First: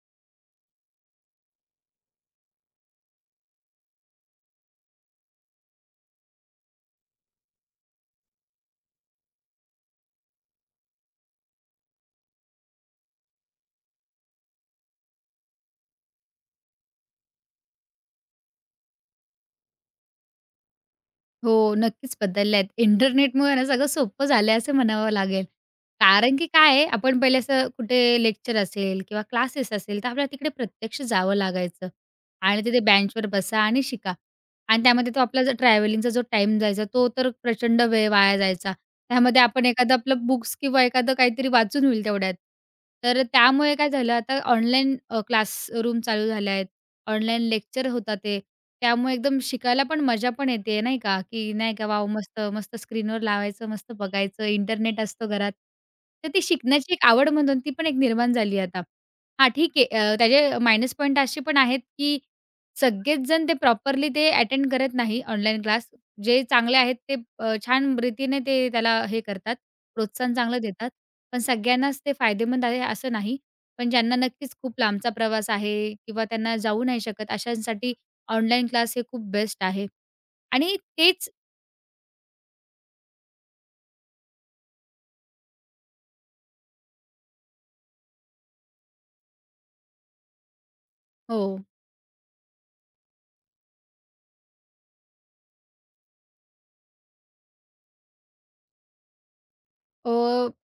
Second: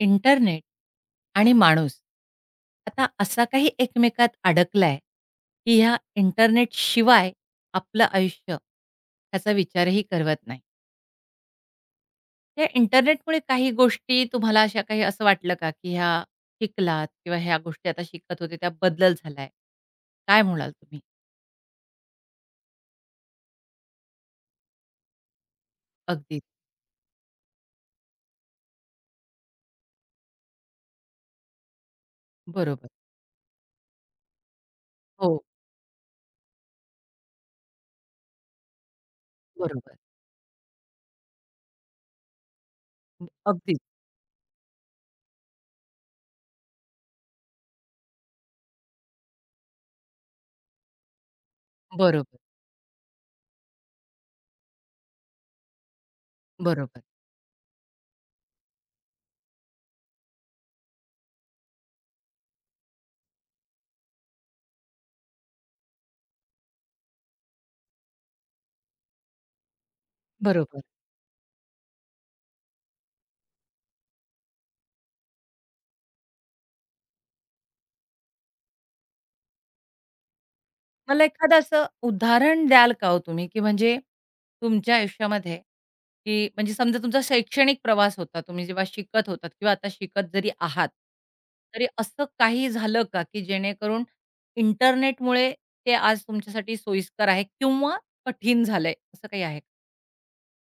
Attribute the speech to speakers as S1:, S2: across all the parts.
S1: Internet आणि माणूस, आता असा काही एकमेकात अडकलाय, की या इंटरनेटशिवाय आपलं आयुष्य, त्याचा विचारही करवत नाही. या इंटरनेटमुळे काही गोष्टी तुम्हाला अशा काही असं वाटलं का, की ह्या शिकलात किंवा ह्या गोष्टी आता शिकत होते, त्या बदल झालाय, काय म्हणाल तुम्ही?
S2: हो, नक्कीच बदलल्या आहेत. इंटरनेटमुळेना सगळं सोपं झालंय असं म्हणावं लागेल. कारण
S1: अगदीच.
S2: की काय आहे, आपण पहिले असं कुठे लेक्चर असेल किंवा क्लासेस असेल, तर आपल्याला तिकडे प्रत्यक्ष जावं लागायचं आणि तिथे
S1: बरोबर.
S2: बेंचवर बसा आणि शिका आणि त्यामध्ये तो आपला
S1: हो.
S2: जर ट्रॅव्हलिंगचा जो टाईम जायचा, तो तर प्रचंड वेळ वाया जायचा. त्यामध्ये आपण एखादं
S1: बरोबर.
S2: आपलं बुक्स किंवा एखादं काहीतरी वाचून होईल तेवढ्यात, तर
S1: [unintelligible]
S2: त्यामुळे
S1: अगदीच.
S2: काय झालं, आता ऑनलाईन अ, क्लासरूम चालू झालं आहेत, ऑनलाईन लेक्चर होता ते, त्यामुळे एकदम शिकायला पण मजा पण येते, नाही का, की नाही का, वॉव!
S1: बरोबर.
S2: मस्त, मस्त स्क्रीनवर लावायचं, मस्त बघायचं. इंटरनेट असतो घरात, तर ती शिकण्याची
S1: बरोबर.
S2: 1 आवड म्हणून ती पण एक निर्माण झाली आहे आता. हां, ठीक आहे अ, त्याचे मायनस पॉईंट असे पण आहेत, की सगळेचजण ते प्रॉपरली ते अटेंड करत नाही. ऑनलाईन क्लास जे चांगले आहेत, ते अ, छानरीतीने ते त्याला हे करतात प्रोत्साहन चांगलं
S1: बरोबर.
S2: देतात. पण सगळ्यांनाच ते फायदेमंद आहे असं नाही, पण ज्यांना नक्कीच खूप लांबचा प्रवास आहे किंवा त्यांना जाऊ नाही शकत, अशांसाठी ऑनलाईन क्लास हे खूप बेस्ट आहे आणि
S1: मला
S2: तेच
S1: एखादं असं उदाहरण द्याल का हो तुम्ही, की म्हणजे तुमच्या आयुष्यामध्ये, की म्हणजे समजा, तुमचा शैक्षणिक प्रवास होता, तुम्ही जेव्हा शिकत होतात किंवा आता शिकत जरी आहात,
S2: हो.
S1: तरी असं काही झालं का, की जेणेकरून इंटरनेटमुळे ते आज तुमच्यासाठी सोयीस्कर आहे किंवा कठीण झालंय, असं काही आहे?
S2: अ,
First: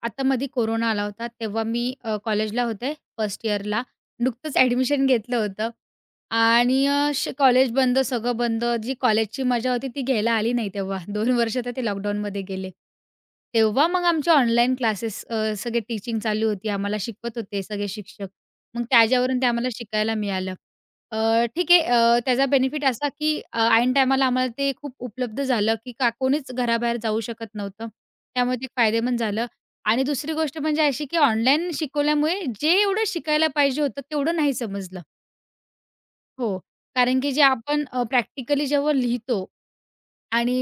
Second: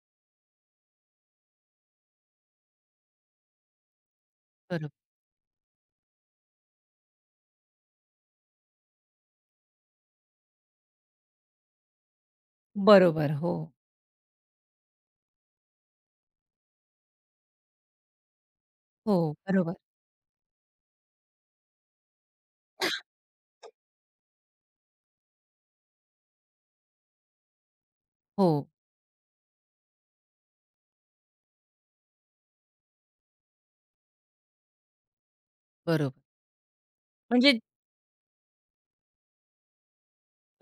S2: आता मधी कोरोना आला होता, तेव्हा मी अ, कॉलेजला होते फर्स्ट यिअरला नुकतंच
S1: बरो
S2: ऍडमिशन घेतलं होतं आणि अ, श कॉलेज बंद सगळं बंद. जी कॉलेजची मजा होती ती घ्यायला आली नाही तेव्हा, 2 वर्ष तर ते लॉकडाउनमध्ये गेले.
S1: बरोबर. हो.
S2: तेव्हा मग आमच्या ऑनलाईन क्लासेस अ, सगळे टीचिंग चालू होती. आम्हाला शिकवत होते सगळे शिक्षक, मग
S1: हो.
S2: त्याच्यावरून ते आम्हाला
S1: बरोबर.
S2: शिकायला मिळालं. अ, ठीक आहे, अ, त्याचा बेनिफिट असा की, अ, ऐन टाईमाला आम्हाला ते खूप उपलब्ध झालं की, का कोणीच घराबाहेर जाऊ शकत नव्हतं. त्यामुळे
S1: हो.
S2: ते फायदेमंद झालं आणि दुसरी गोष्ट म्हणजे अशी की ऑनलाईन शिकवल्यामुळे, जेवढं शिकायला पाहिजे होतं तेवढं नाही समजलं.
S1: बरोबर.
S2: हो कारण की, जे
S1: म्हणजे
S2: आपण अ, प्रॅक्टिकली जेव्हा लिहितो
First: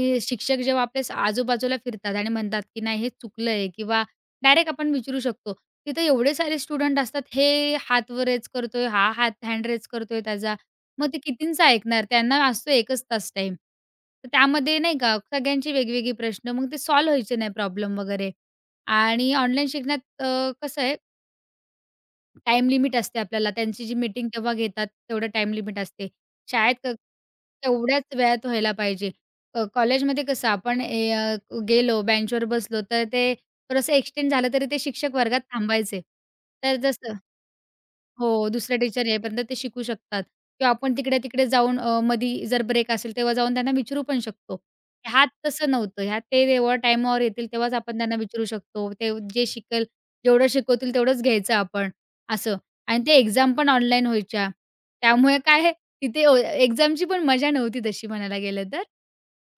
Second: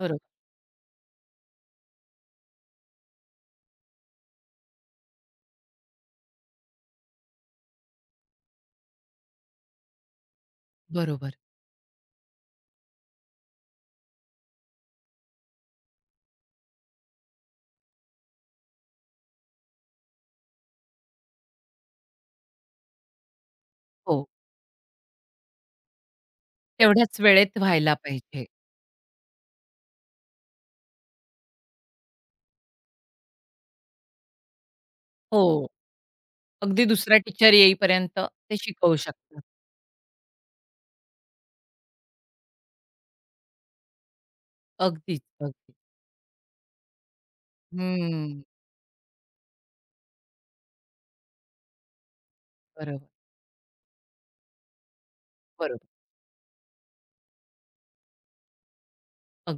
S1: बरं.
S2: शिक्षक जेव्हा आपल्या स आजूबाजूला फिरतात, आणि म्हणतात की नाही हे चुकलं आहे किंवा डायरेक्ट आपण विचारू शकतो. तिथे एवढे सारे स्टुडंट असतात. हे हात वर रेज करतोय, हा हात हँड रेज करतोय त्याचा, मग ते
S1: बरोबर.
S2: कितींचा ऐकणार? त्यांना असतो 1च तास टाईम. तर त्यामध्ये नाही का सगळ्यांची वेगवेगळी प्रश्न मग ते सॉल्व व्हायचे नाही प्रॉब्लेम वगैरे आणि ऑनलाईन शिकण्यात अ, कसं आहे टाईम लिमिट असते आपल्याला. त्यांची जी
S1: हो.
S2: मीटिंग तेव्हा घेतात, तेवढं टाईम लिमिट असते. शाळेत क
S1: तेवढ्याच वेळेत व्हायला
S2: तेवढ्याच
S1: पाहिजे.
S2: वेळात व्हायला पाहिजे. अ, कॉलेजमध्ये कसं आपण ए अ, गेलो बेंचवर बसलो, तर ते थोडंसं एक्सटेंड झालं तरी ते शिक्षक वर्गात
S1: हो.
S2: थांबायचे. तर
S1: अगदी
S2: जसं
S1: दुसरा टीचर येईपर्यंत
S2: हो.
S1: ते
S2: दुसरे
S1: शिकवू
S2: टीचर येईपर्यंत
S1: शकतात.
S2: ते शिकू शकतात. किंवा आपण तिकडे-तिकडे जाऊन अ, मधी जर ब्रेक असेल, तेव्हा जाऊन त्यांना विचारू पण शकतो.
S1: अगदीच,
S2: ह्यात तसं
S1: अगदी.
S2: नव्हतं. ह्यात ते जेव्हा टाईमावर येतील तेव्हाच आपण त्यांना
S1: हं.
S2: विचारू शकतो. ते जे शिकेल जेवढं शिकवतील, तेवढंच घ्यायचं आपण. असं.
S1: बरं.
S2: आणि ते एक्झाम पण ऑनलाईन व्हायच्या. त्यामुळे काय आहे,
S1: बरोबर.
S2: तिथे अ, एक्झामची पण मजा नव्हती तशी म्हणायला गेलं तर.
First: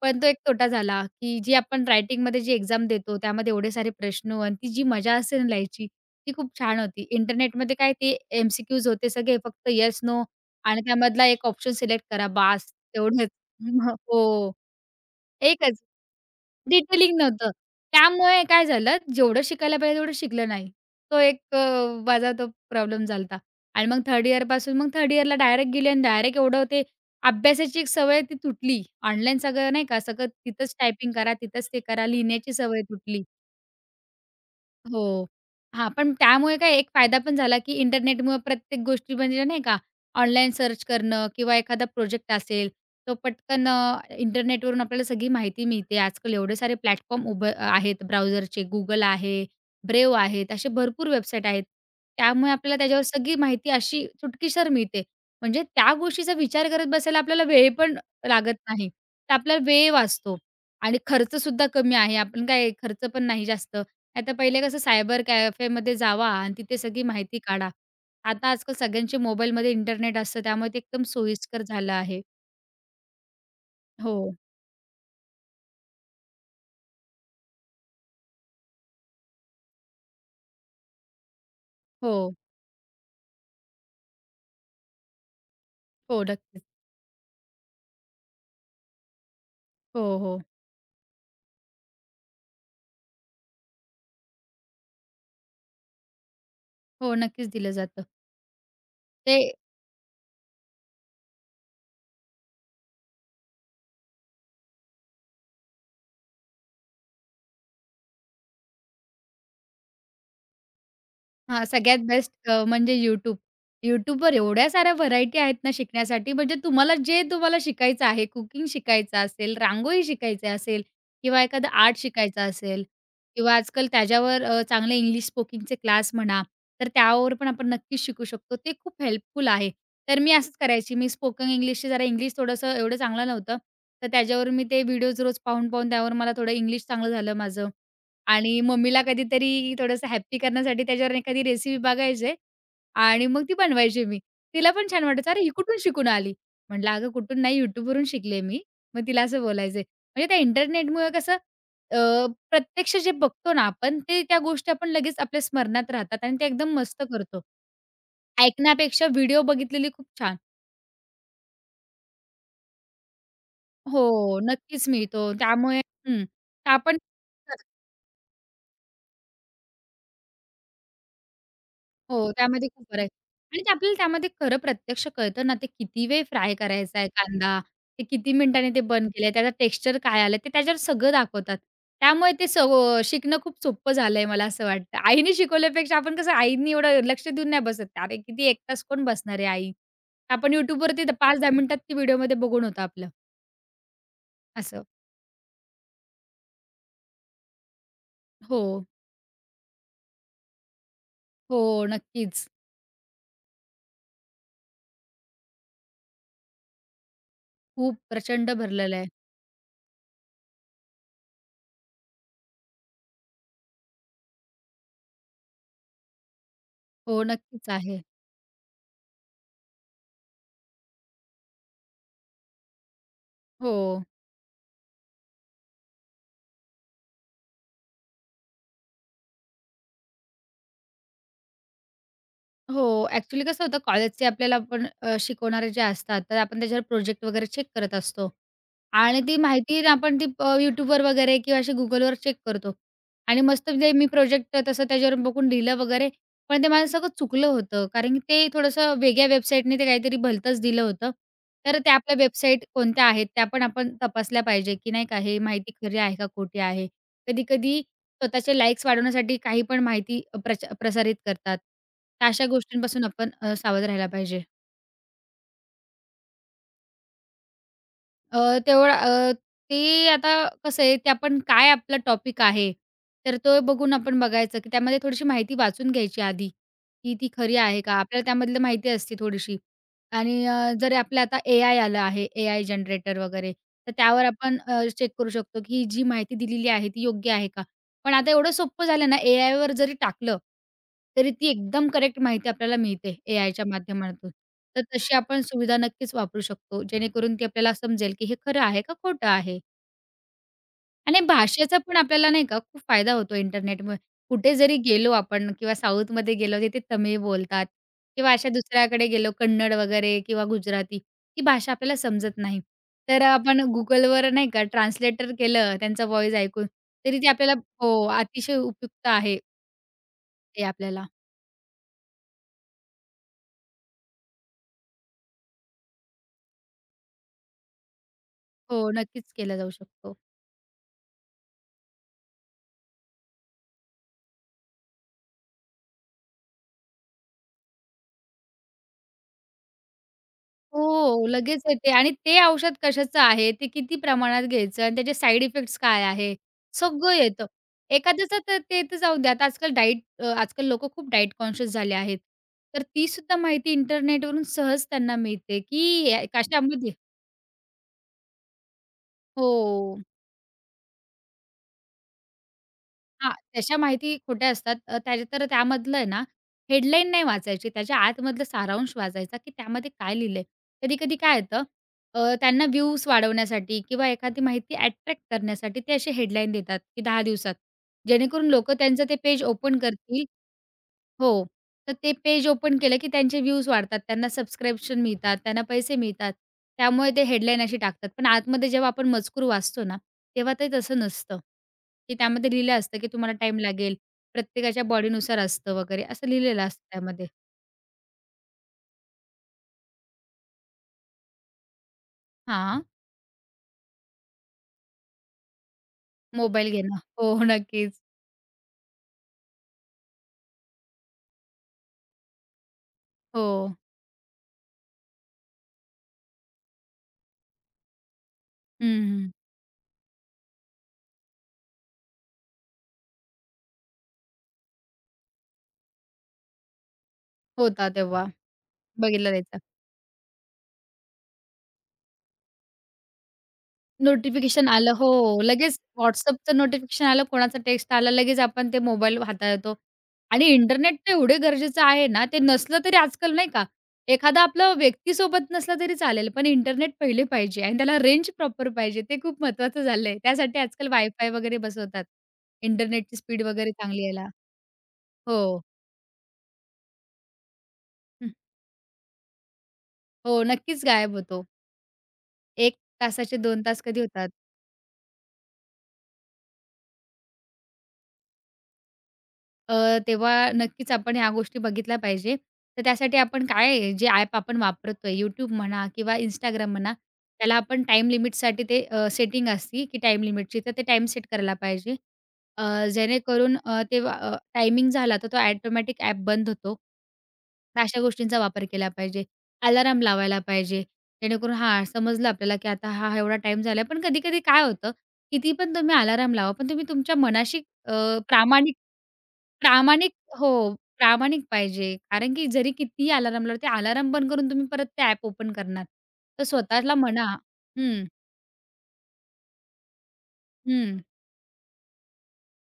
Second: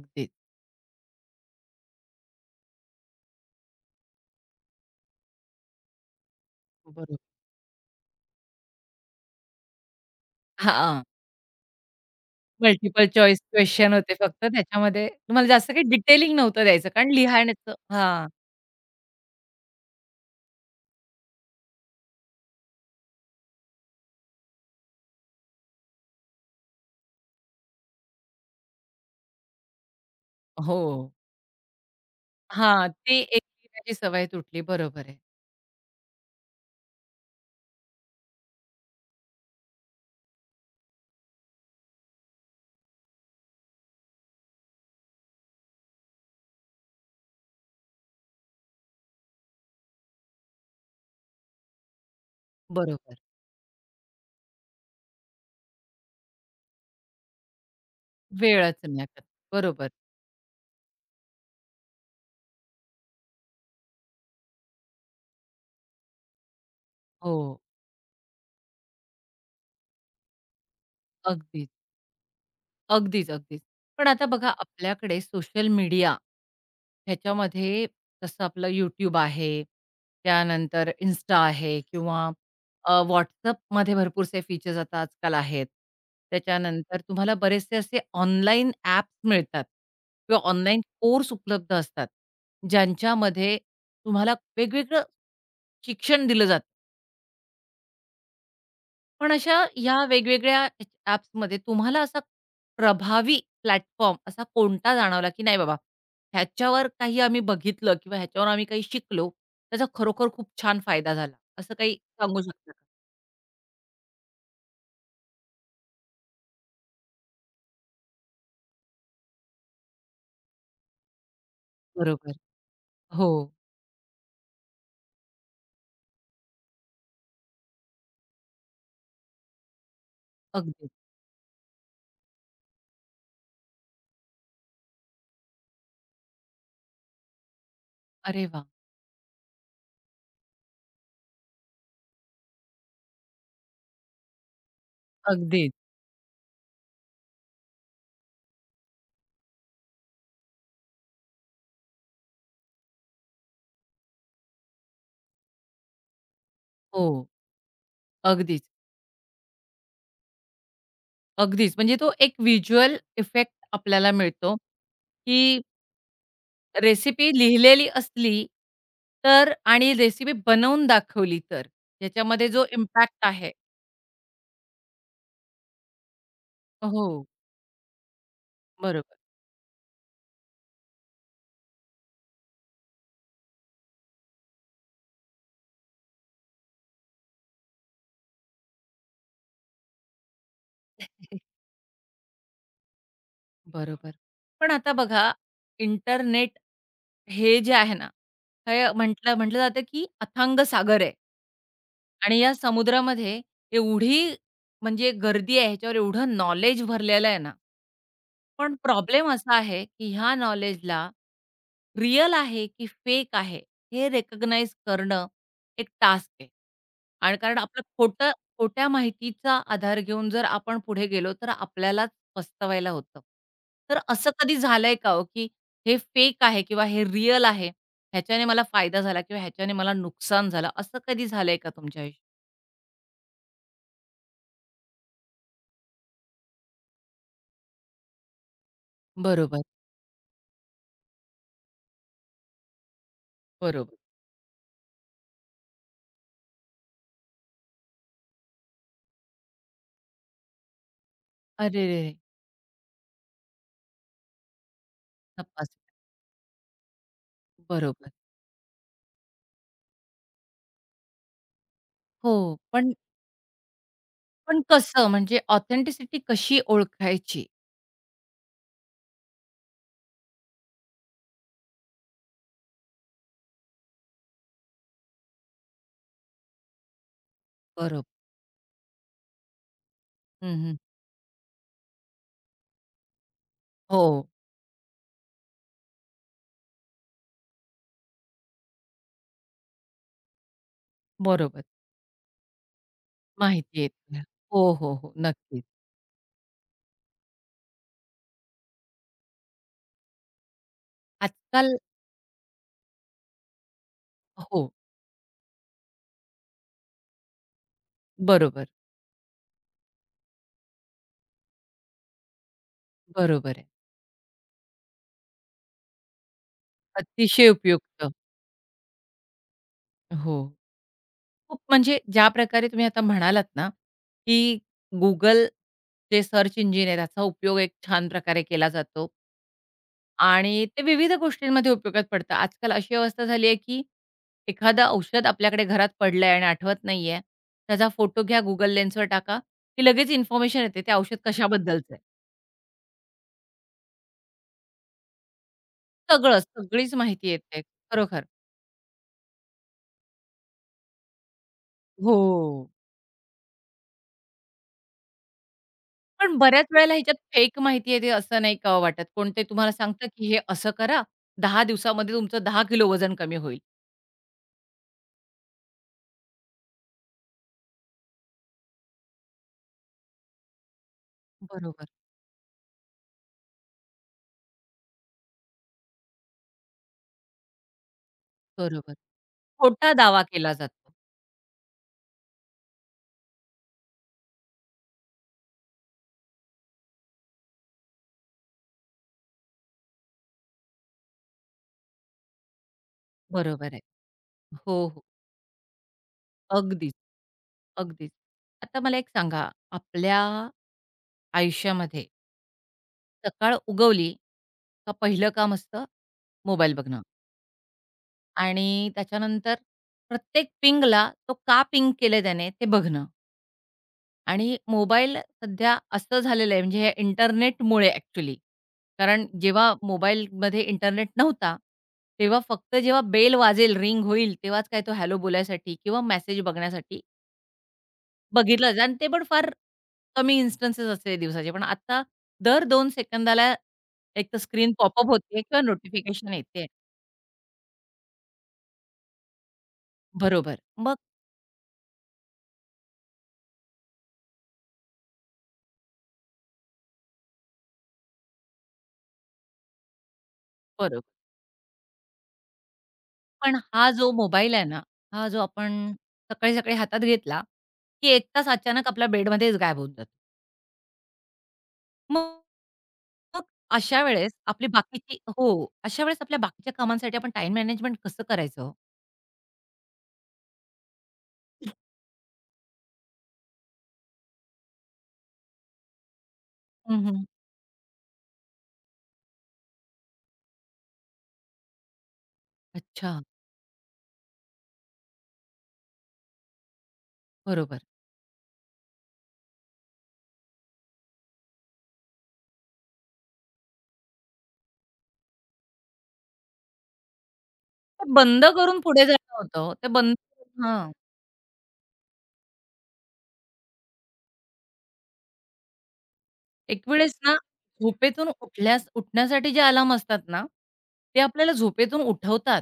S2: पण तो एक तोटा झाला. की जी आपण रायटिंगमध्ये जी एक्झाम देतो, त्यामध्ये एवढे सारे प्रश्न आणि ती जी मजा असेल लिहायची, ती खूप छान होती.
S1: बरो
S2: इंटरनेटमध्ये काय ते एम-सी-क्यूज होते सगळे फक्त येस, नो आणि
S1: हां.
S2: त्यामधला एक ऑप्शन सिलेक्ट करा. बास
S1: मल्टिपल
S2: तेवढंच.
S1: चॉईस क्वेशन होते फक्त
S2: हो.
S1: त्याच्यामध्ये. तुम्हाला जास्त
S2: एकच.
S1: काही डिटेलिंग नव्हतं द्यायचं. कारण
S2: डिटेलिंग नव्हतं
S1: लिहिण्याचं हां.
S2: त्यामुळे काय झालं, जेवढं शिकायला पाहिजे तेवढं शिकलं नाही. तो एक अ, माझा तो प्रॉब्लेम झाला होता. आणि मग 3rd यिअरपासून मग 3rd यिअरला डायरेक्ट गेली आणि डायरेक्ट एवढं ते अभ्यासाची एक सवय ती तुटली. ऑनलाईन सगळं, नाही का, सगळं तिथंच
S1: हो.
S2: टायपिंग करा. तिथेच ते करा. लिहिण्याची सवय
S1: हां. ती
S2: तुटली.
S1: एक लिहण्याची सवय तुटली. बरोबर आहे.
S2: हो. हां, पण त्यामुळे काय एक फायदा पण झाला की इंटरनेटमुळं प्रत्येक गोष्टी म्हणजे, नाही का, ऑनलाईन सर्च करणं किंवा एखादा प्रोजेक्ट असेल, तो पटकन अ, इंटरनेटवरून आपल्याला सगळी माहिती मिळते. आजकाल एवढे सारे प्लॅटफॉर्म उभे आहेत. ब्राउझरचे Google आहे. Brave आहेत. असे भरपूर वेबसाईट आहेत. त्यामुळे आपल्याला त्याच्यावर
S1: बरोबर.
S2: सगळी माहिती अशी चुटकीसर मिळते. म्हणजे त्या गोष्टीचा विचार करत बसायला आपल्याला वेळ पण लागत
S1: वेळच
S2: नाही.
S1: नाही
S2: तर
S1: [unintelligible]
S2: आपल्याला
S1: बरोबर.
S2: वेळ वाचतो आणि खर्चसुद्धा कमी आहे. आपण काय खर्च पण नाही जास्त. नाहीतर पहिले कसं सायबर कॅफेमध्ये जावा आणि तिथे सगळी माहिती
S1: हो.
S2: काढा. आता आजकाल सगळ्यांचे मोबाईलमध्ये इंटरनेट असतं. त्यामुळे ते एकदम सोयीस्कर
S1: अगदीच.
S2: झालं आहे.
S1: अगदीच-अगदीच. पण आता
S2: हो.
S1: बघा आपल्याकडे सोशल मीडिया, ह्याच्यामध्ये जसं आपलं YouTube आहे, त्यानंतर इन्स्टा आहे किंवा
S2: हो.
S1: अ, WhatsAppमध्ये भरपूरसे फीचर्स आता आजकाल आहेत.
S2: हो, नक्कीच.
S1: त्याच्यानंतर तुम्हाला बरेचसे असे ऑनलाईन ॲप मिळतात
S2: हो,
S1: किंवा
S2: हो.
S1: ऑनलाईन कोर्स उपलब्ध असतात, ज्यांच्यामध्ये तुम्हाला वेगवेगळं शिक्षण दिलं जातं.
S2: हो, नक्कीच, दिलं जातं.
S1: पण
S2: ते
S1: अशा ह्या वेगवेगळ्या [unintelligible] ॲप्समध्ये तुम्हाला असा, प्रभावी प्लॅटफॉर्म असा कोणता जाणवला, की नाही बाबा ह्याच्यावर काही आम्ही बघितलं किंवा ह्याच्यावर आम्ही काही शिकलो. त्याचा खरोखर खूप छान फायदा झाला.
S2: हां,
S1: असं काही
S2: सगळ्यात
S1: सांगू
S2: बेस्ट
S1: शकता का?
S2: म्हणजे YouTube. YouTubeवर एवढ्या साऱ्या व्हरायटी आहेत ना शिकण्यासाठी म्हणजे तुम्हाला जे तुम्हाला शिकायचं आहे कुकिंग शिकायचं असेल, रांगोळी शिकायची असेल किंवा एखादा आर्ट
S1: बरोबर,
S2: शिकायचं असेल
S1: हो.
S2: किंवा आजकाल त्याच्यावर अ, चांगले इंग्लिश स्पोकिंगचे क्लास म्हणा तर त्यावर पण आपण नक्कीच शिकू शकतो ते खूप हेल्पफुल आहे. तर मी असंच
S1: अगदी.
S2: करायची. मी स्पोकन इंग्लिशची जरा इंग्लिश थोडंसं एवढं चांगलं नव्हतं. तर त्याच्यावर मी ते व्हिडिओज रोज पाहून-पाहून त्यावर मला थोडं इंग्लिश चांगलं झालं माझं
S1: अरे,
S2: आणि
S1: वाह!
S2: मम्मीला कधीतरी थोडंसं हॅपी करण्यासाठी त्याच्यावरून एखादी रेसिपी बघायचे आणि मग ती बनवायची मी. तिला पण छान वाटायचं अरे, ही
S1: अगदीच.
S2: कुठून शिकून आली? म्हटलं अगं, कुठून नाही YouTube वरून शिकलीय मी, मग तिला असं बोलायचं. म्हणजे त्या इंटरनेटमुळं कसं, अ, प्रत्यक्ष जे बघतो ना आपण ते त्या गोष्टी आपण लगेच आपल्या स्मरणात राहतात आणि ते एकदम मस्त
S1: हो,
S2: करतो.
S1: अगदीच.
S2: ऐकण्यापेक्षा व्हिडिओ बघितलेली खूप छान.
S1: अगदीच म्हणजे तो एक व्हिज्युअल इफेक्ट आपल्याला
S2: हो,
S1: मिळतो.
S2: नक्कीच मिळतो.
S1: की
S2: त्यामुळे हं, ते आपण
S1: रेसिपी
S2: तर
S1: लिहिलेली असली तर आणि रेसिपी बनवून दाखवली तर.
S2: हो
S1: ह्याच्यामध्ये जो
S2: त्यामध्ये खूप बरं आहे
S1: इम्पॅक्ट आहे
S2: आणि आपल्याला त्यामध्ये खरं प्रत्यक्ष कळतं ना! ते किती वेळ फ्राय करायचाय
S1: हो.
S2: कांदा. ते किती मिनिटांनी ते बंद
S1: बरोबर.
S2: केलंय, त्याचा टेक्स्चर काय आलंय? ते त्याच्यावर सगळं दाखवतात. त्यामुळे ते सगळं शिकणं खूप सोपं झालंय. मला असं वाटतं आईनी शिकवल्यापेक्षा, आपण कसं? आईनी एवढं लक्ष देऊन नाही बसत. अरे, किती 1 तास कोण बसणार आहे आई? आपण YouTubeवरती पाच दहा मिनिटात ती व्हिडिओमध्ये बघून होतं आपलं.
S1: बरोबर. पण
S2: असं.
S1: आता बघा इंटरनेट हे जे आहे ना तर,
S2: हो.
S1: हे म्हटलं म्हटलं जातं, की अथांग सागर आहे.
S2: हो,
S1: आणि
S2: नक्कीच.
S1: या समुद्रामध्ये एवढी म्हणजे गर्दी आहे. ह्याच्यावर एवढं नाॅलेज भरलेलं आहे ना.
S2: खूप प्रचंड
S1: पण
S2: भरलेलं आहे.
S1: प्रॉब्लेम असा आहे की ह्या नाॅलेजला, रिअल आहे की फेक आहे. हे रिकॉग्नाइज करणं एक टास्क आहे,
S2: हो
S1: आणि कारण
S2: नक्कीच
S1: आपलं
S2: आहे.
S1: खोटं खोट्या माहितीचा आधार घेऊन जर आपण पुढे गेलो तर आपल्यालाच पस्तवायला होतं. तर
S2: हो.
S1: असं कधी झालंय का हो? की हे फेक आहे, किंवा हे रिअल आहे. ह्याच्याने मला फायदा झाला, किंवा ह्याच्याने मला नुकसान झालं. असं कधी झालंय का तुमच्या आयुष्यात?
S2: हो, ॲक्चुअली कसं होतं कॉलेजचे आपल्याला पण अ, शिकवणारे जे असतात तर आपण त्याच्यावर प्रोजेक्ट वगैरे चेक करत असतो आणि ती
S1: बरोबर.
S2: माहिती आपण ती प YouTubeवर वगैरे किंवा अशी Googleवर चेक करतो आणि मस्त म्हणजे
S1: बरोबर.
S2: मी प्रोजेक्ट तसं त्याच्यावर बघून लिहिलं वगैरे, पण ते मला सगळं चुकलं होतं. कारण की ते थोडंसं वेगळ्या वेबसाईटने ते काहीतरी भलतंच दिलं होतं. तर त्या
S1: अरेरेरे!
S2: आपल्या वेबसाईट कोणत्या आहेत त्या पण आपण तपासल्या पाहिजे की नाही का हे
S1: तपास
S2: माहिती खरी आहे का खोटी आहे? कधी-कधी
S1: बरोबर.
S2: स्वतःचे लाईक्स वाढवण्यासाठी काही पण माहिती अ, प्रचा प्रसारित करतात, या
S1: हो
S2: अशा
S1: पण
S2: गोष्टींपासून आपण अ, सावध राहायला पाहिजे.
S1: पण कसं म्हणजे ऑथेंटिसिटी कशी ओळखायची?
S2: अ, तेवढा अ, ते आता कसं आहे ते आपण काय आपला टॉपिक आहे. तर तो बघून आपण बघायचं, की त्यामध्ये थोडीशी माहिती वाचून घ्यायची आधी, की ती खरी आहे का?
S1: बरोब
S2: आपल्याला त्यामधलं माहिती असती थोडीशी आणि
S1: हं,
S2: अ,
S1: हं.
S2: जरी आपल्याला आता एआय आलं आहे एआय जनरेटर वगैरे तर त्यावर
S1: हो.
S2: आपण अ, चेक करू शकतो, की जी माहिती दिलेली आहे ती योग्य आहे का. पण आता एवढं सोपं झालं ना एआयवर जरी टाकलं तरी ती
S1: बरोबर.
S2: एकदम करेक्ट माहिती आपल्याला मिळते एआयच्या
S1: माहिती आहे त्या.
S2: माध्यमातून.
S1: हो,
S2: तर
S1: हो, हो.
S2: तशी आपण
S1: नक्की.
S2: सुविधा नक्कीच वापरू शकतो, जेणेकरून ती आपल्याला समजेल, की हे खरं आहे का खोटं आहे. आणि
S1: आजकाल
S2: भाषेचा पण आपल्याला नाही का खूप फायदा होतो इंटरनेटमुळे. कुठे
S1: हो.
S2: जरी गेलो आपण किंवा साऊथमध्ये गेलो तिथं तमिळ बोलतात किंवा अशा
S1: बरोबर.
S2: दुसऱ्याकडे गेलो कन्नड वगैरे किंवा गुजराती ही भाषा आपल्याला समजत नाही, तर अ,
S1: बरोबर
S2: आपण
S1: आहे.
S2: Googleवर नाही का ट्रान्सलेटर केलं त्यांचा वॉईस ऐकून तरी ते
S1: अतिशय
S2: आपल्याला हो,
S1: उपयुक्त.
S2: अतिशय उपयुक्त आहे.
S1: हो.
S2: ते आपल्याला.
S1: खूप म्हणजे ज्या प्रकारे तुम्ही आता म्हणालात ना, की Google ते सर्च इंजिन आहे. याचा उपयोग एक छानप्रकारे केला
S2: हो,
S1: जातो.
S2: नक्कीच केला जाऊ शकतो.
S1: आणि ते विविध गोष्टींमध्ये उपयोगात पडतं. आजकाल अशी अवस्था झालीये की एखादं औषध आपल्याकडे घरात पडलंय आणि आठवत नाहीये. त्याचा फोटो घ्या, Google Lensवर टाका, की लगेच इन्फॉर्मेशन येते ते औषध
S2: हो, लगेच येते
S1: कशाबद्दलचंय.
S2: आणि ते औषध कशाचं आहे, ते किती प्रमाणात घ्यायचं आणि त्याचे साइड इफेक्ट्स काय आहे
S1: सगळं सगळीच
S2: सगळं
S1: माहिती
S2: येतं.
S1: येते. खरोखर.
S2: एखाद्याचं तर, ते ते जाऊ द्या, आता आजकाल डाएट अ, आजकाल लोकं खूप डाएट कॉन्शियस झाले आहेत,
S1: हो.
S2: तर तीसुद्धा माहिती इंटरनेटवरून सहज त्यांना मिळते की या
S1: पण बऱ्याच
S2: कशामध्ये
S1: वेळेला ह्याच्यात फेक माहिती येते असं नाही का ओ वाटत, कोण ते तुम्हाला
S2: हो.
S1: सांगतं, की हे असं करा 10 दिवसामध्ये तुमचं 10 किलो वजन
S2: हां,
S1: कमी होईल?
S2: तशा माहिती खोट्या असतात. अ, त्या तर त्यामधलं आहे ना हेडलाईन नाही वाचायची, त्याच्या आतमधलं सारांश वाचायचा, की त्यामध्ये काय लिहिलंय. कधी-कधी काय येतं
S1: बरोबर.
S2: अ, त्यांना व्ह्यूज वाढवण्यासाठी किंवा एखादी माहिती अ‍ॅट्रॅक्ट करण्यासाठी ते असे हेडलाईन देतात, की 10 दिवसात, जेणेकरून लोकं
S1: बरोबर.
S2: त्यांचं ते पेज ओपन
S1: खोटा दावा
S2: करतील
S1: केला जातो.
S2: हो, तर ते पेज ओपन केलं, की त्यांचे व्ह्यूज वाढतात, त्यांना सबस्क्रिप्शन मिळतात, त्यांना पैसे मिळतात. त्यामुळे ते हेडलाईन अशी टाकतात. पण आतमध्ये जेव्हा आपण मजकूर वाचतो ना, तेव्हा ते तसं नसतं, की त्यामध्ये लिहिलं असतं, की तुम्हाला टाईम
S1: बरोबर आहे.
S2: लागेल. प्रत्येकाच्या
S1: हो, हो.
S2: बॉडीनुसार असतं वगैरे असं लिहिलेलं असतं
S1: अगदीच,
S2: त्यामध्ये.
S1: अगदीच आता मला एक सांगा, आपल्या आयुष्यामध्ये
S2: हां.
S1: सकाळ उगवली का पहिलं काम असतं
S2: मोबाईल
S1: मोबाईल
S2: घे ना,
S1: बघणं.
S2: हो, नक्कीच.
S1: आणि त्याच्यानंतर, प्रत्येक पिंगला तो का पिंग केलंय त्याने ते बघणं.
S2: हो.
S1: आणि मोबाईल सध्या असं झालेलं आहे, म्हणजे या इंटरनेटमुळे अ‍ॅक्चुअली. कारण
S2: हं.
S1: जेव्हा मोबाईलमध्ये इंटरनेट नव्हता, तेव्हा फक्त जेव्हा बेल वाजेल, रिंग होईल, तेव्हाच काय तो हॅलो बोलायसाठी किंवा मेसेज बघण्यासाठी
S2: होता तेव्हा.
S1: बघितलं जात आणि ते पण
S2: बघितला
S1: फार
S2: जायचा.
S1: कमी इन्स्टन्स असते दिवसाचे, पण आता दर 2 सेकंदाला, एकतर
S2: नोटिफिकेशन
S1: स्क्रीन
S2: आलं.
S1: पॉपअप होते
S2: हो,
S1: किंवा
S2: लगेच
S1: नोटिफिकेशन
S2: WhatsAppचं
S1: येतेय.
S2: नोटिफिकेशन आलं, कोणाचा टेक्स्ट आला, लगेच आपण ते मोबाईल हातळतो आणि
S1: बरोबर, मग?
S2: इंटरनेट ते एवढं गरजेचं आहे ना, ते नसलं तरी आजकाल नाही का एखादा आपलं व्यक्तीसोबत नसलं तरी चालेल, पण इंटरनेट पहिले पाहिजे आणि त्याला रेंज प्रॉपर पाहिजे ते खूप महत्वाचं झालंय. त्यासाठी आजकाल
S1: बरोब
S2: वाय-फाय वगैरे बसवतात, इंटरनेटची स्पीड
S1: पण
S2: वगैरे
S1: हा
S2: चांगली
S1: जो
S2: यायला.
S1: मोबाईल आहे ना, हा जो
S2: हो.
S1: आपण सकाळी-सकाळी हातात घेतला की 1
S2: हं.
S1: तास अचानक आपल्या बेडमध्येच गायब होत जातो.
S2: हो, नक्कीच गायब होतो.
S1: मग
S2: 1 तासाचे
S1: मग
S2: 2 तास कधी
S1: अशा
S2: होतात?
S1: वेळेस आपली बाकीची हो, अशावेळेस आपल्या बाकीच्या कामांसाठी आपण टाईम मॅनेजमेंट कसं करायचं हो?
S2: अ, तेव्हा नक्कीच आपण ह्या गोष्टी बघितल्या पाहिजेत. तर त्यासाठी आपण काय आहे जे ॲप आपण वापरतो. YouTube म्हणा, किंवा Instagram म्हणा,
S1: हं, हं.
S2: त्याला आपण टाईम लिमिटसाठी ते अ, सेटिंग असतं की टाईम लिमिटची, तर ते टाईम सेट करायला पाहिजे. अ,
S1: अच्छा.
S2: जेणेकरून अ, तेव्हा अ, टायमिंग झाला, तर तो ॲटोमॅटिक ॲप बंद होतो,
S1: बरोबर.
S2: तर अशा गोष्टींचा वापर केला पाहिजे. अलार्म लावायला पाहिजे. जेणेकरून हां, समजलं आपल्याला की आता हां, हा एवढा टाईम झालाय. पण कधी-कधी काय होतं किती पण तुम्ही अलार्म लावा, पण तुम्ही तुमच्या मनाशी अ,
S1: ते बंद
S2: प्रामाणिक
S1: करून पुढे जाणं होतं हो. ते
S2: प्रामाणिक
S1: बंद
S2: हो,
S1: करून हां.
S2: प्रामाणिक पाहिजे. कारण की जरी कितीही अलार्म लावल्यावरती अलार्म बंद करून तुम्ही परत ते ॲप ओपन करणार, तर
S1: एक
S2: स्वतःला
S1: वेळेस
S2: म्हणा
S1: ना
S2: हं.
S1: झोपेतून उठल्यास उठण्यासाठी जे अलार्म असतात ना,
S2: हं.
S1: ते आपल्याला झोपेतून उठवतात.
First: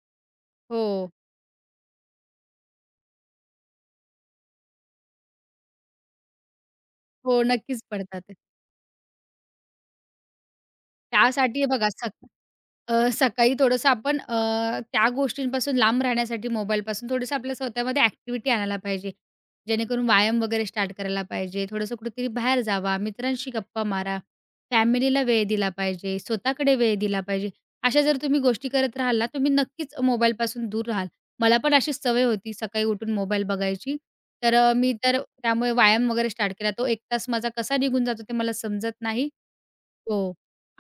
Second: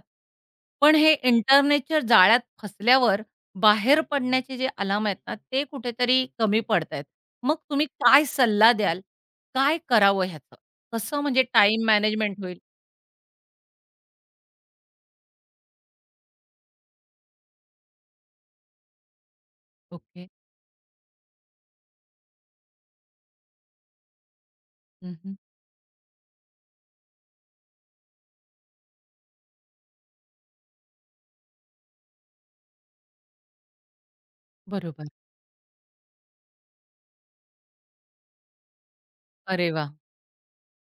S1: पण
S2: हो.
S1: हे इंटरनेटच्या जाळ्यात फसल्यावर बाहेर पडण्याचे जे अलार्म आहेत ना, ते कुठेतरी कमी पडतायेत.
S2: हो,
S1: मग
S2: नक्कीच,
S1: तुम्ही
S2: पडतात
S1: काय
S2: आहे.
S1: सल्ला द्याल? काय करावं ह्याचं? कसं म्हणजे
S2: त्यासाठी
S1: टाईम
S2: बघा सका
S1: मॅनेजमेंट होईल?
S2: अ, सकाळी थोडंसं आपण अ, त्या गोष्टींपासून लांब राहण्यासाठी मोबाईलपासून थोडंसं आपल्या स्वतःमध्ये ॲक्टिव्हिटी आणायला पाहिजे. जेणेकरून
S1: ओके.
S2: व्यायाम वगैरे स्टार्ट करायला पाहिजे. थोडंसं कुठेतरी बाहेर जावा, मित्रांशी गप्पा मारा.
S1: हं,
S2: फॅमिलीला
S1: हं.
S2: वेळ दिला पाहिजे, स्वतःकडे वेळ दिला पाहिजे. अशा जर तुम्ही गोष्टी करत राहाल ना, तुम्ही नक्कीच मोबाईलपासून दूर राहाल. मला पण अशीच सवय होती, सकाळी उठून मोबाईल बघायची. तर अ, मी
S1: बरोबर.
S2: तर त्यामुळे व्यायाम वगैरे स्टार्ट केला. तो 1 तास माझा कसा निघून जातो? ते मला समजत नाही.
S1: अरे, वाह!
S2: हो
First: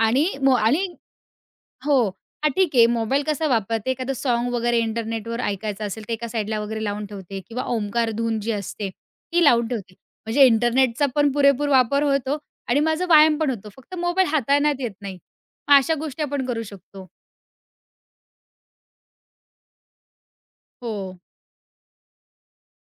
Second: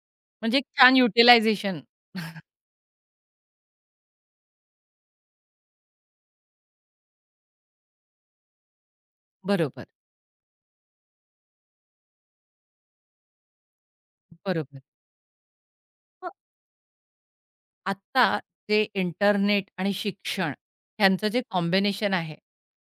S2: आणि
S1: म्हणजे
S2: मग
S1: एक
S2: आणि
S1: छान युटिलायझेशन.
S2: हो. हां, ठीक आहे मोबाईल कसा वापरते? एखादं साँग वगैरे इंटरनेटवर ऐकायचं असेल, ते एका साइडला वगैरे लावून ठेवते. किंवा ओमकार धून जी असते, ती लावून
S1: बरोबर.
S2: ठेवते. म्हणजे इंटरनेटचा पण पुरेपूर वापर होतो आणि माझं व्यायाम पण होतो. फक्त मोबाईल हाताळण्यात
S1: बरोबर.
S2: येत नाही. मग अशा गोष्टी
S1: हो.
S2: आपण करू शकतो.
S1: आत्ता जे इंटरनेट आणि शिक्षण
S2: हो.
S1: ह्यांचं जे कॉम्बिनेशन आहे,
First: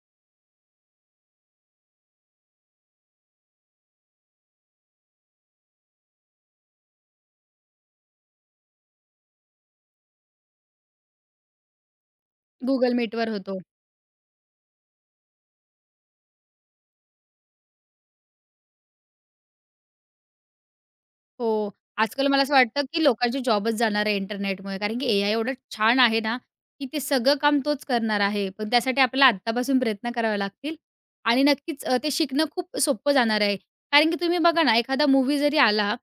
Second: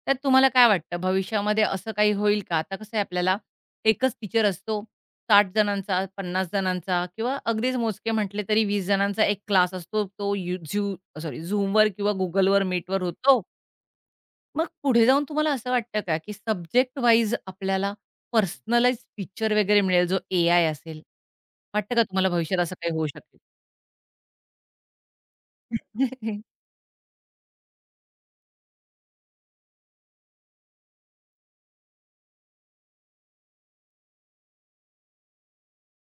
S1: त्यात तुम्हाला काय वाटतं भविष्यामध्ये असं काही होईल का, आता कसंय आपल्याला एकच टीचर असतो 60 जणांचा, 50 जणांचा किंवा अगदीच मोजके म्हटले, तरी 20 जणांचा 1 क्लास असतो. तो यु झू सॉरी, Zoomवर किंवा Googleवर
S2: Google
S1: मीटवर
S2: Meetवर
S1: होतो.
S2: होतो.
S1: मग पुढे जाऊन तुम्हाला असं वाटतं का, की सब्जेक्ट वाईज आपल्याला पर्सनलाईज्ड टीचर वगैरे मिळेल, जो एआय असेल
S2: हो,
S1: वाटतं का
S2: आजकाल
S1: तुम्हाला
S2: मला असं
S1: भविष्यात असं
S2: वाटतं
S1: काही
S2: की
S1: होऊ शकेल?
S2: लोकांची जॉबच जाणार आहे इंटरनेटमुळे. कारण की एआय एवढं छान आहे ना, की ते सगळं काम तोच करणार आहे. पण त्यासाठी आपल्याला आत्तापासून प्रयत्न करावे लागतील आणि नक्कीच अ, ते शिकणं खूप सोपं जाणार आहे. कारण की तुम्ही बघा ना, एखादा मूव्ही जरी आला,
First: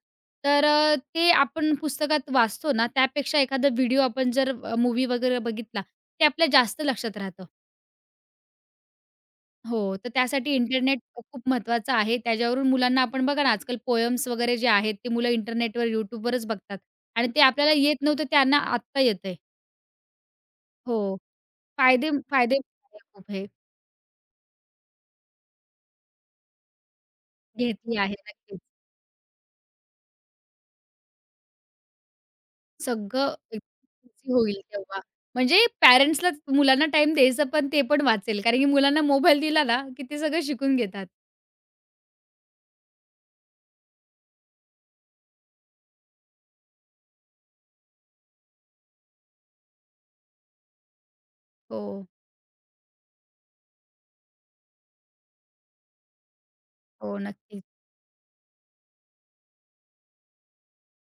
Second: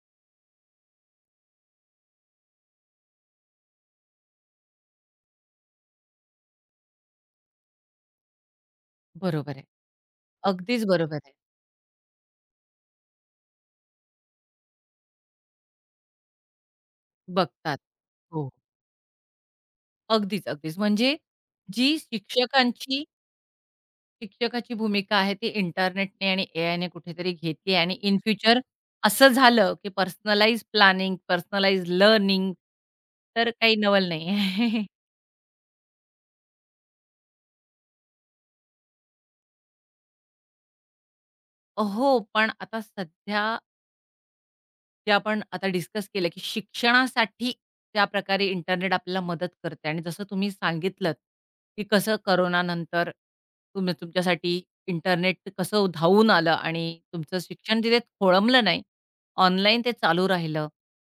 S2: तर अ, ते आपण पुस्तकात वाचतो ना, त्यापेक्षा एखादा व्हिडिओ आपण जर अ, मूव्ही वगैरे बघितला, ते आपल्या जास्त लक्षात राहतं.
S1: बरोबर आहे.
S2: हो, तर त्यासाठी
S1: अगदीच
S2: इंटरनेट अ,
S1: बरोबर आहे.
S2: खूप-खूप महत्त्वाचं आहे. त्याच्यावरून मुलांना आपण बघा ना, आजकाल पोएम्स वगैरे जे आहेत, ते मुलं इंटरनेटवर, YouTubeवरच बघतात आणि ते आपल्याला
S1: बघतात,
S2: येत नव्हतं,
S1: हो.
S2: त्यांना आत्ता येतंय.
S1: अगदीच, अगदीच. म्हणजे
S2: हो.
S1: जी
S2: फायदे फायदे [unintelligible]
S1: शिक्षकांची
S2: खूप आहे.
S1: शिक्षकाची भूमिका आहे ती इंटरनेटने आणि एआयने कुठेतरी घेतली आणि
S2: घेतली आहे.
S1: इन फ्युचर
S2: नक्कीच.
S1: असं झालं, की पर्सनलाइज्ड प्लॅनिंग, पर्सनलाइज्ड लर्निंग
S2: सगळं
S1: तर काही नवल
S2: एकदम [unintelligible]
S1: नाहीये.
S2: होईल तेव्हा. म्हणजे पेरेंट्सलाच मुलांना टाईम द्यायचं पण ते पण वाचेल. कारण की मुलांना मोबाईल दिला ना की ते सगळं शिकून घेतात.
S1: अ, हो. पण आता सध्या ते आपण आता डिस्कस केलं, की शिक्षणासाठी त्या प्रकारे इंटरनेट आपल्याला मदत करतय आणि जसं तुम्ही सांगितलंत की
S2: हो.
S1: कसं कोरोनानंतर तुम्ही तुमच्यासाठी इंटरनेट कसं धावून आलं आणि
S2: हो,
S1: तुमचं
S2: नक्की.
S1: शिक्षण तिथे खोळंबल नाही, ऑनलाईन ते चालू राहिलं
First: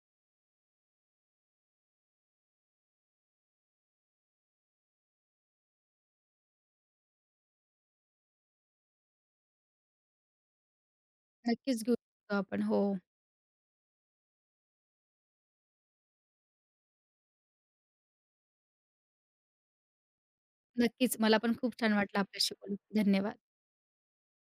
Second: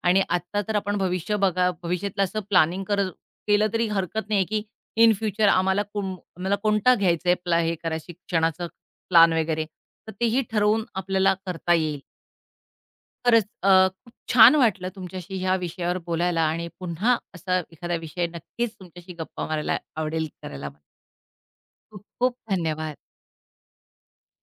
S1: आणि आत्ता तर आपण भविष्य बघा भविष्यातलं असं प्लॅनिंग कर केलं, तरी हरकत नाहीये की इन फ्युचर आम्हाला कुंब आम्हाला कोणता घ्यायचाय प्ला हे शिक्षणाचा प्लॅन वगैरे, तर तेही ठरवून आपल्याला करता
S2: नक्कीच घेऊ
S1: येईल.
S2: शकतो आपण. हो.
S1: खरंच, अ, खूप छान वाटलं तुमच्याशी ह्या विषयावर बोलायला आणि पुन्हा असा एखादा विषय नक्कीच तुमच्याशी गप्पा मारायला आवडेल करायला
S2: नक्कीच. मला पण खूप छान वाटलं
S1: खूप-खूप
S2: आपल्याशी बोलून.
S1: धन्यवाद!
S2: धन्यवाद.